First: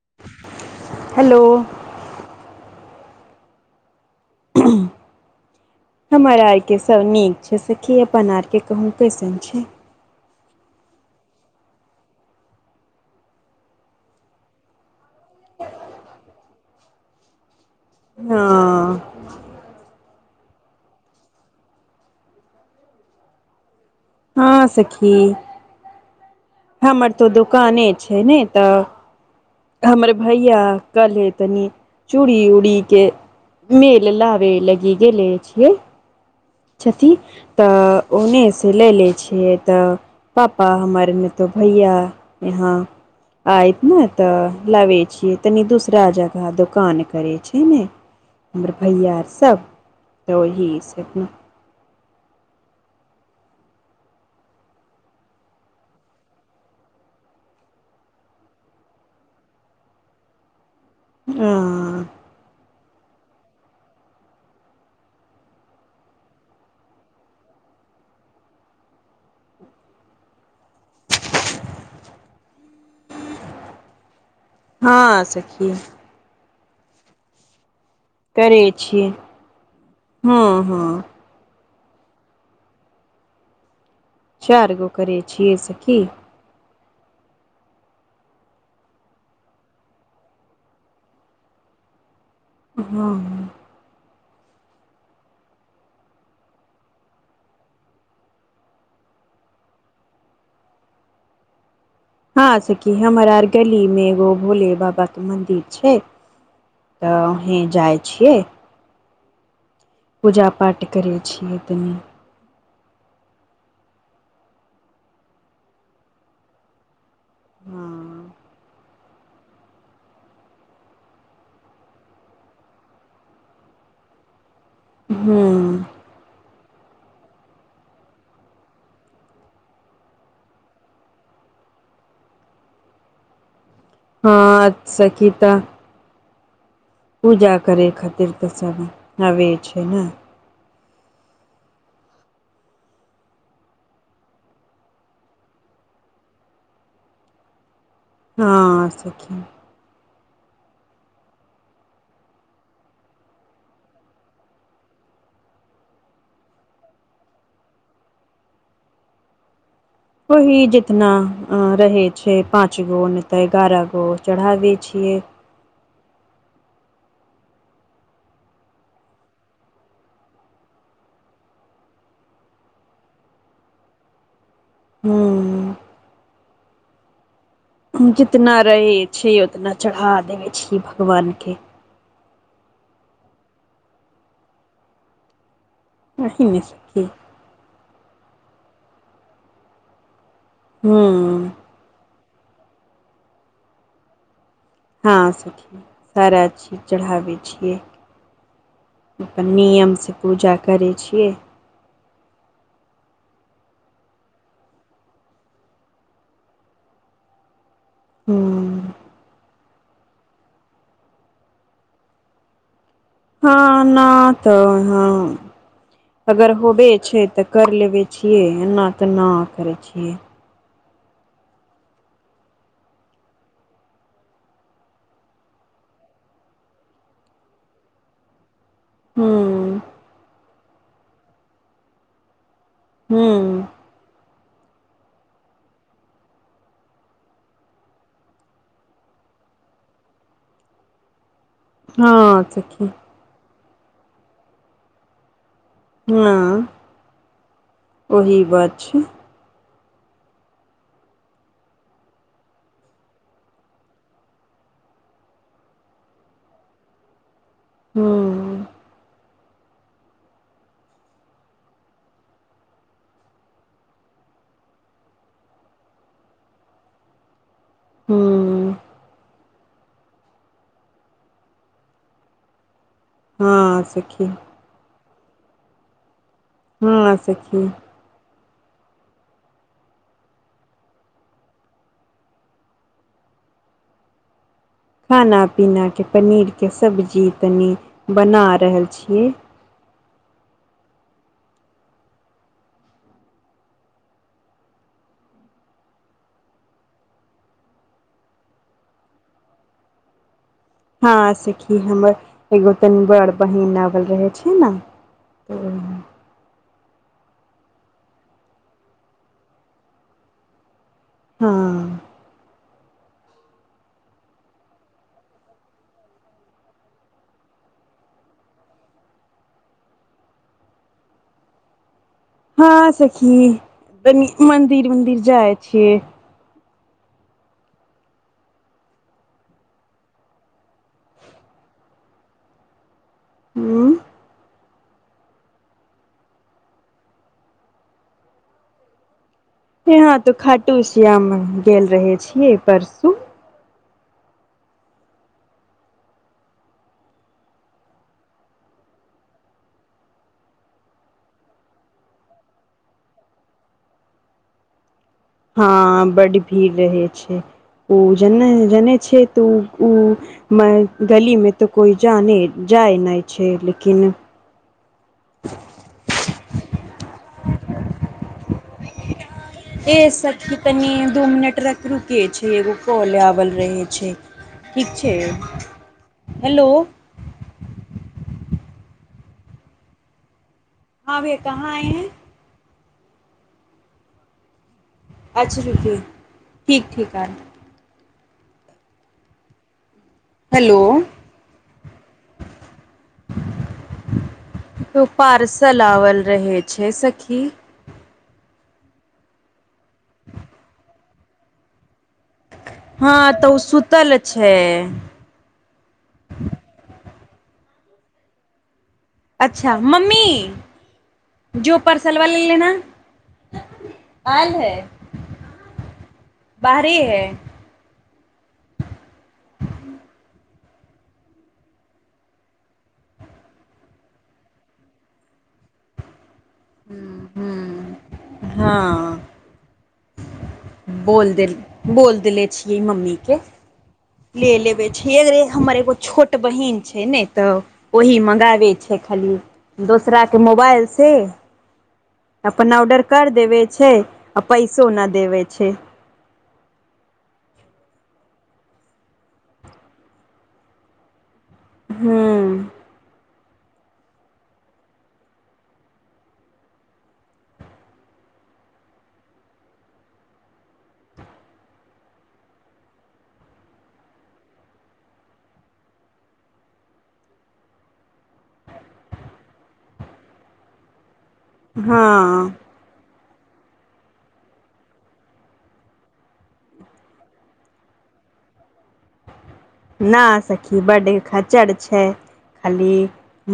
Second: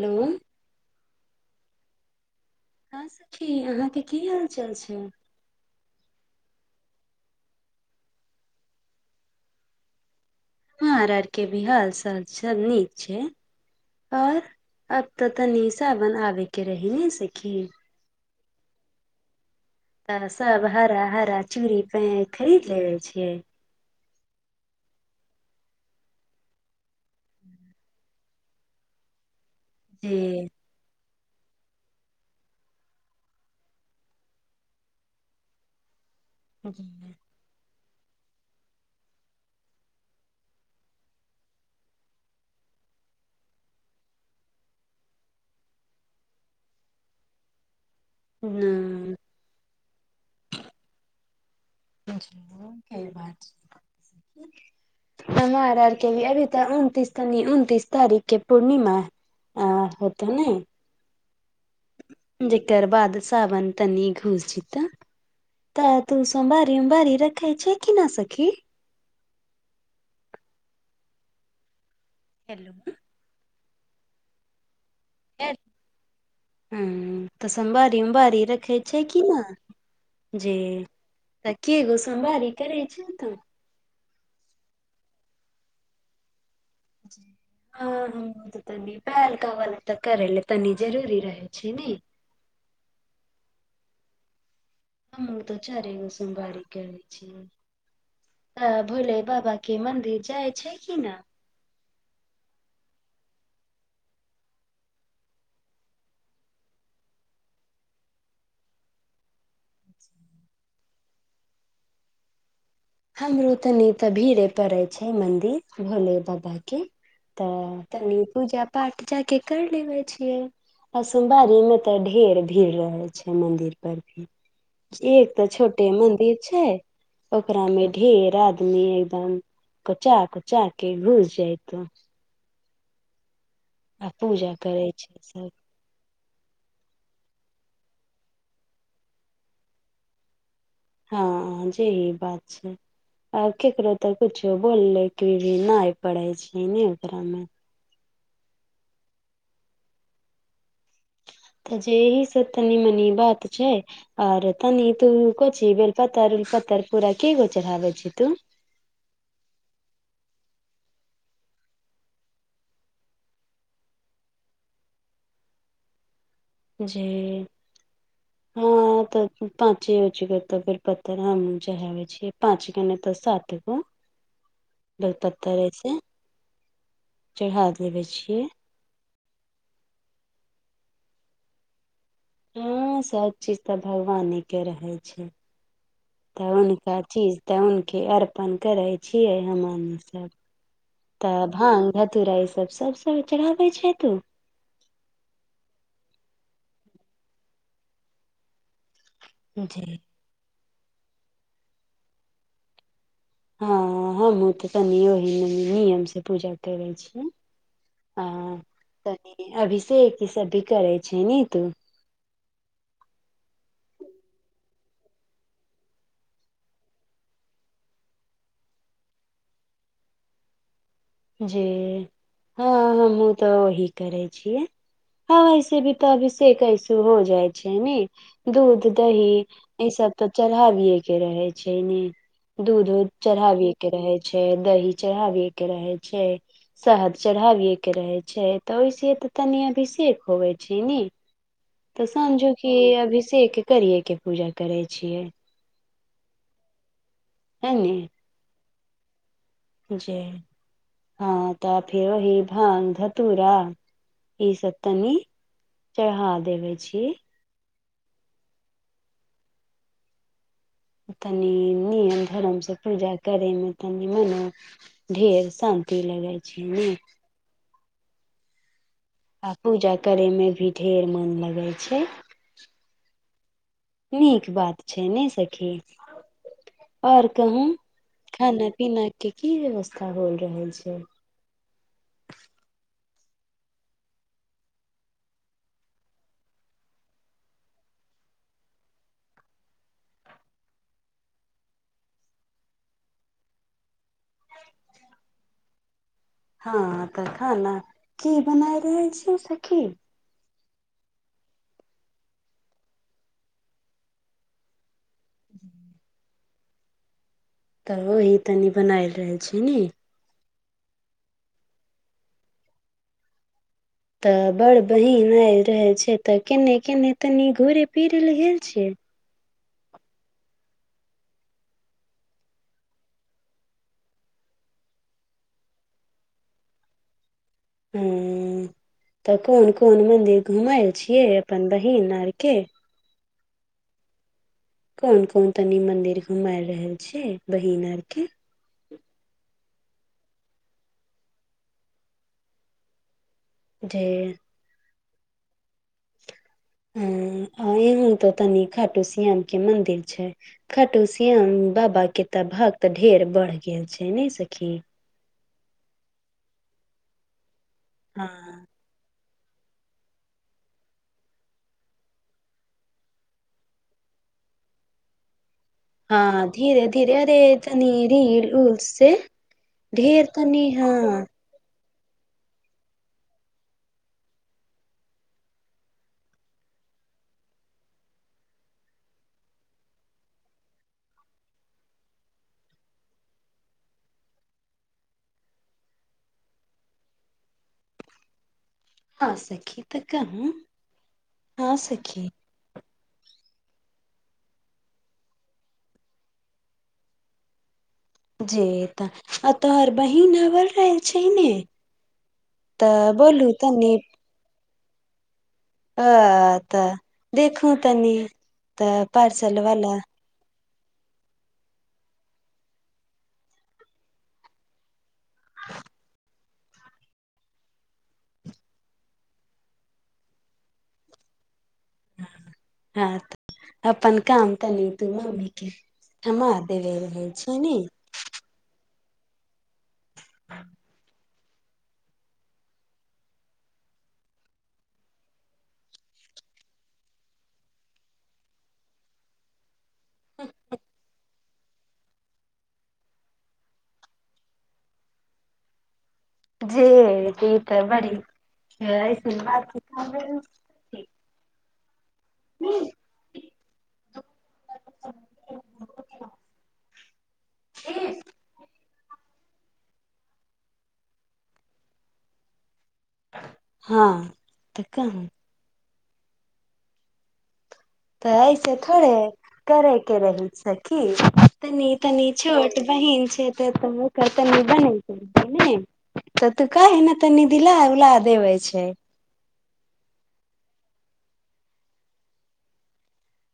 Hello hello हँ सखी अहाँके की हाल चाल छै हमर आरके सभ नीक छै सखी अपन आरके कहूँ कैसन छै हर आर के भी हाल चाल सब नीक छै आओर अब तऽ तनी साावन आबे के राहै नैय सखी हँ हँ तऽ सब हरा हरा चूड़ी पे खरीद लेेवे छिये हँ सखी हमर तऽ दुकाने छै नेय तऽ हमर जे भैया कल्हे तनि चूड़ी उड़ी के मेल लाबे लागी गेले छियै छथि तऽ ओ मे सँ लेऽ लैय छियै तऽ पापा हमर मे तऽ भैया यहाँ आयत नऽ तऽ लाबे छियै तनी दूसरा जगह दोकान करे छि ने हमर भैया अर सभ तऽ ओही सखी क बात छै हमार आरके भी अभी तऽ उनतीस तनी उनतीस तारिख के पूर्णिमा है आ होथ नै आ जेकर बाद साावन तनी घूस जित। तऽ तू सोमवारी उमवारी रखै छैय कि ना सखी? हेलो हँ सखी। ह्म तऽ सोमवारी उमवारी करै रखै छैय छियै कि न हँ जी। हँ त केय‌ गो सोमबारि रहै छ तु? चार गो करैय छियै सखि। [inaudible] [unintelligible] करे ल तनी जररी रहै छैय ने। हँ हम तऽ चारेगो सोमवारि कारै छियै। आ भोले बाबा के मंदिर जाइ छैय कि न? हँं सखी हमरा आर गली में एगो भोले बाबा के मंदिर छैय। तऽ अहीं जाइ छियै। पूजा पाठ करै छियै तनी। हमरो तनी तऽ भीड़े पड़े छैय मंदिर भोले बाबा के। तऽ तनि हँ पूजा पाठ जाके कैर लेबे छियै। आ सोमवारी में तऽ ढेर भीड़ रहैय छैय मंदिर पर भी। एक तऽ हँ छोटे मन्दिर छैय ओकरा में ढेर आदमी एकदम कोचा कोचा के घुस जैयतव। आ पूजा हँ करे छै सखी सब त पूजा करै खातिर तऽ सब आबै छैय ने। हँ जे ई बात छैय। आ केकरो तऽ कुछो बोलले के भी न पड़े छैय ने ओकरा मे। हँ सखी। तऽ जेहि से तनी मनी बात छैय। आओर तनी तू कोची बेलपातर उलपातर पूरा केय गो चरहावै छि तू? ओहि जेतना रहै छैय पाँच गो नहि तऽ एगारह गो चढ़ाबै छियै। जी हँ तऽ पाँचे हो त बेलपत्र हमहु चहबै छीयै पाँचगो नहि तऽ सात गो बेल पत्तर हूँ ऐसे चढ़ा दे जितना रहै छैय उतना चढ़ा देबै छीयै भगवानके। हँ सब चीज तऽ भगवाने के रहे छैय एहि तऽ मे हुनका सखी चीज तऽ हूंनके अर्पण करै छियै हमनी सब हूँ तब भांग धतूरा ई सब सब साल चढ़ाबै छ तू? हँ सखी सारा चीज चढ़ाबैत छियै। अपन जी नियमसँ पूजा करैत छियै। हँ हमहूँ तऽ कनि ओही नियमसँ पूजा करैत छीयै। हां हूँ त अभिषेक ई सब भी करै छैय ने तू? हँ न तऽ हँ। अगर होबै छैय तऽ कर लेबै छियै ना त ना करै छियै। जी हँ हमहुँ तऽ वही करै छियै। ह वैसे भी तऽ अभिसेक ऐसे हो जाइ छैय ने दूध दहि हूँ ई सब तऽ चढ़ाबिये के रहय छैय ने दूध उध हूँ चढ़ाबि के रहै छैय दही चढ़ाबिए के रहै छैय। शहद त चढ़ाबेही के रहै छैय तऽ ओहिस तऽ तनि अभिषेक होवे छैय ने। तऽ हँ समझु की सखी अभिषेक करिये के पूजा करै छियै। हँ एलि ओही बात छै जे हँ तऽ फेर ओही भांग धतुरा ई सब तनी चढ़ा देबै छी हूँ हूँ तनि नियम धर्म सँ पूजा करयमे तनि मने ढेर शान्ति लगै छै ने हूँ आ पूजा करेमे भी ढेर मन लगै छै हँ सखी नीक बात छै नै सखी हँ आओर कहू सखी खाना पीना के की व्यवस्था होल रहल छै खाना पीना के पनीर के सब्जी तनी बना रहल छीयै हँ तऽ खाना की बना रहल छी सखी हँ सखी हमर एगो तनी बड़ बहिन आवल रहे छै ने ओ त ओही तनी बनायल रहल छी ने हँ तऽ बड़ बहीन आ रहे छै तऽ केने केने तनी घूरे फिरे लऽ गेल छियै हँ सखी तनी मंदिर उंदिर जाय छिय ह तऽ कोन कोन मंदिर घुमल छियै अपन बहिन आर के हूँ कोन कोन तनी मंदिर घुमाय रहल छ बहिन आर के यहा तो खाटूश्याम मे गेल रहे छीयै परसू डे ह यहू तो तनी खटु श्याम के मदिर छै खाटू श्याम बाबा के तऽ भाग तऽ ढेर बढ़ गेल छै नहि सखी हँ बड्ड भीड़ रहै छै ओ हँ ज जनै छै तऽ [unintelligible] ओ मे गली में तऽ कोइ जाने जाय नहि छै लेकिन [inaudible] हँ धीरे धीरे अरे तनी रील उल से ए ढेर सखी तनी हँ दू मिनट रख रुकेै छै एगो कॉल आओल रहै छै ठीक छै हेलो हँ भैया कहाँ आये है अच्छा रुीकये ठीक ठीक आये हँ सखी त कहू हेलो हँ सखी पार्सल आवल रहे छै सखी जी तऽ आ तोहर बहीन आबल रहल छै ने तऽ हँ तऽ बोलू ओ तनी सुतल छै अ तऽ देखू तनी तऽ पार अच्छा मम्मी जो पर्सल वाला लेना आलए हे [inaudible] बाहरी है [inaudible] हँ तऽ अपन काम तनि तू मम्मी के हमर भेले रहय छै ने ई हूँ हँ [inaudible] बोल देल बोल देले छियै मम्मीके ले लेबे छैे हमर एगो छोट बहिन छै ने तऽ ओही मङ्गाबै छै खाली दोसराके मोबाइलसँ अपन ऑर्डर कर देबै छै आ पैसो नहि देबै छै जे त तऽ बड़ीइस बात [unintelligible] हुँ हँ तऽ कहा तऽ ऐसे थोड़े करे के रही सखी तनी तनी हँ छोट बहीन छै त तऽ हुनकर कनि बहिन छै तऽ नीक तऽ काहे ने तनी मनी दिला उदीला देबे छै ना सखी बड्ड खचर छै खाली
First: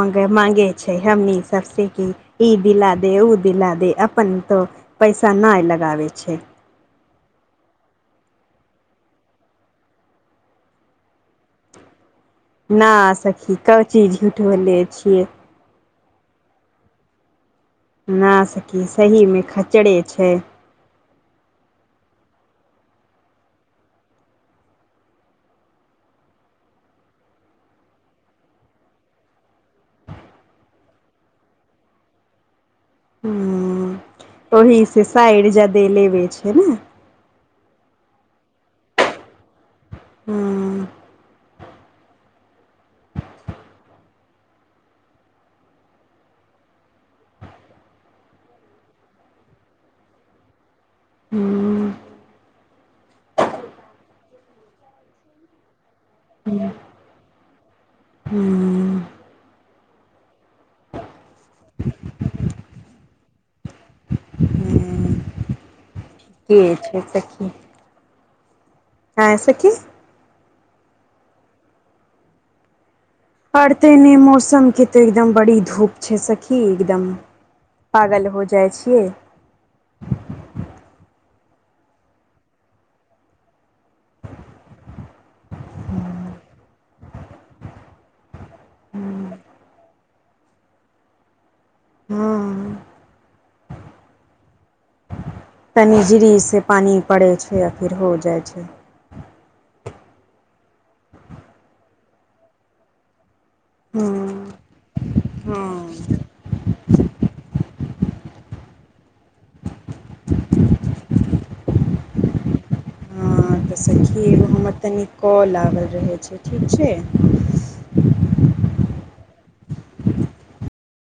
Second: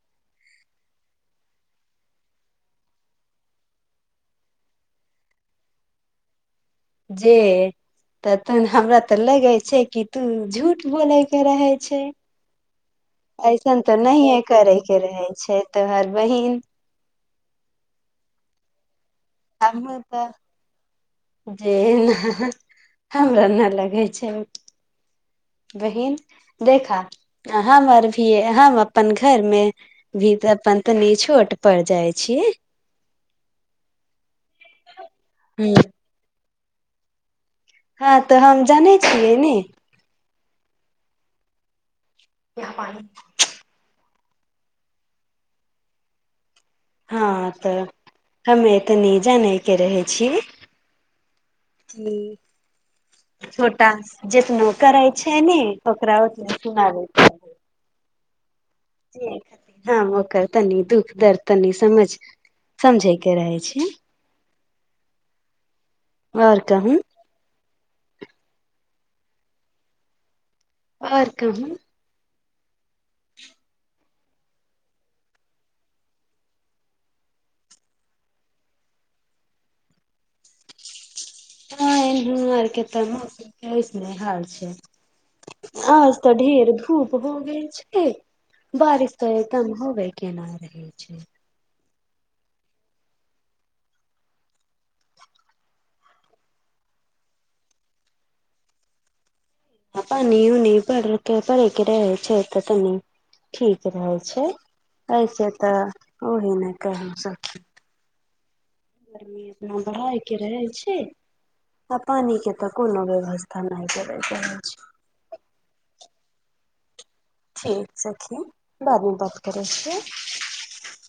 मंग मांगे छै हमनी सबसे की ई दिला दे ओ दिला दे अपन तो पैसा नहि लगाबे छै जे तऽ तन हमरा तऽ लगे छै कि तू झूठ बोले के रहे छै ना सखी क ऐसन तऽ चीज झूठ नहिए करै बोले के छियै रहे छै तऽ हर बहिन न सखी सही मे हममे खच्चरे तऽ छै जे एना हमरा नहि लगे छै बहिन देखा हम आर भी हम अपन घरमे भीतर अपन तनी छोट पर जाय छी ह ओहि से साइड जादे ह लेबे छै ने हँ तऽ हम जानै छियै ने हँ यह पानि हँ तऽ हमे तनी जानैके रहै छिय हुँ छोटा जितना करै छै ने ओकरा ओतना सुनाबे हू हम ओकर तनी दुःख दर्द तनी समझ समझे के रहै छै आओर ठीक कहू छै सखी आय सखी आओर कहू पढ़ते नहि मौसमके तऽ एकदम बड़ी धूप छै सखी एकदम पागल हो जाइ छियै ह ऐनहु आर के तऽ मौसम नहि हाल छै आज ता ढेर धूप हो गेल छै बारिश तऽ एकदम होबे के ना रहै छै हँ तनी ज्री से पानि पड़ै छै आ फिर हो जाइ छै पान उनी भरके भरके रहे छै तऽ तनि ठीक हँ रहै छै ऐसे तऽ हँ ओही ने कह सी गी अपना बढ़ाय के रहे छै आ पानी के तऽ कोनो व्यवस्था नहि करैत देखि रहै हमर छै तनी कॉल आगल रहै छै ठीक छै ठीक सखी बादमे बात करै छै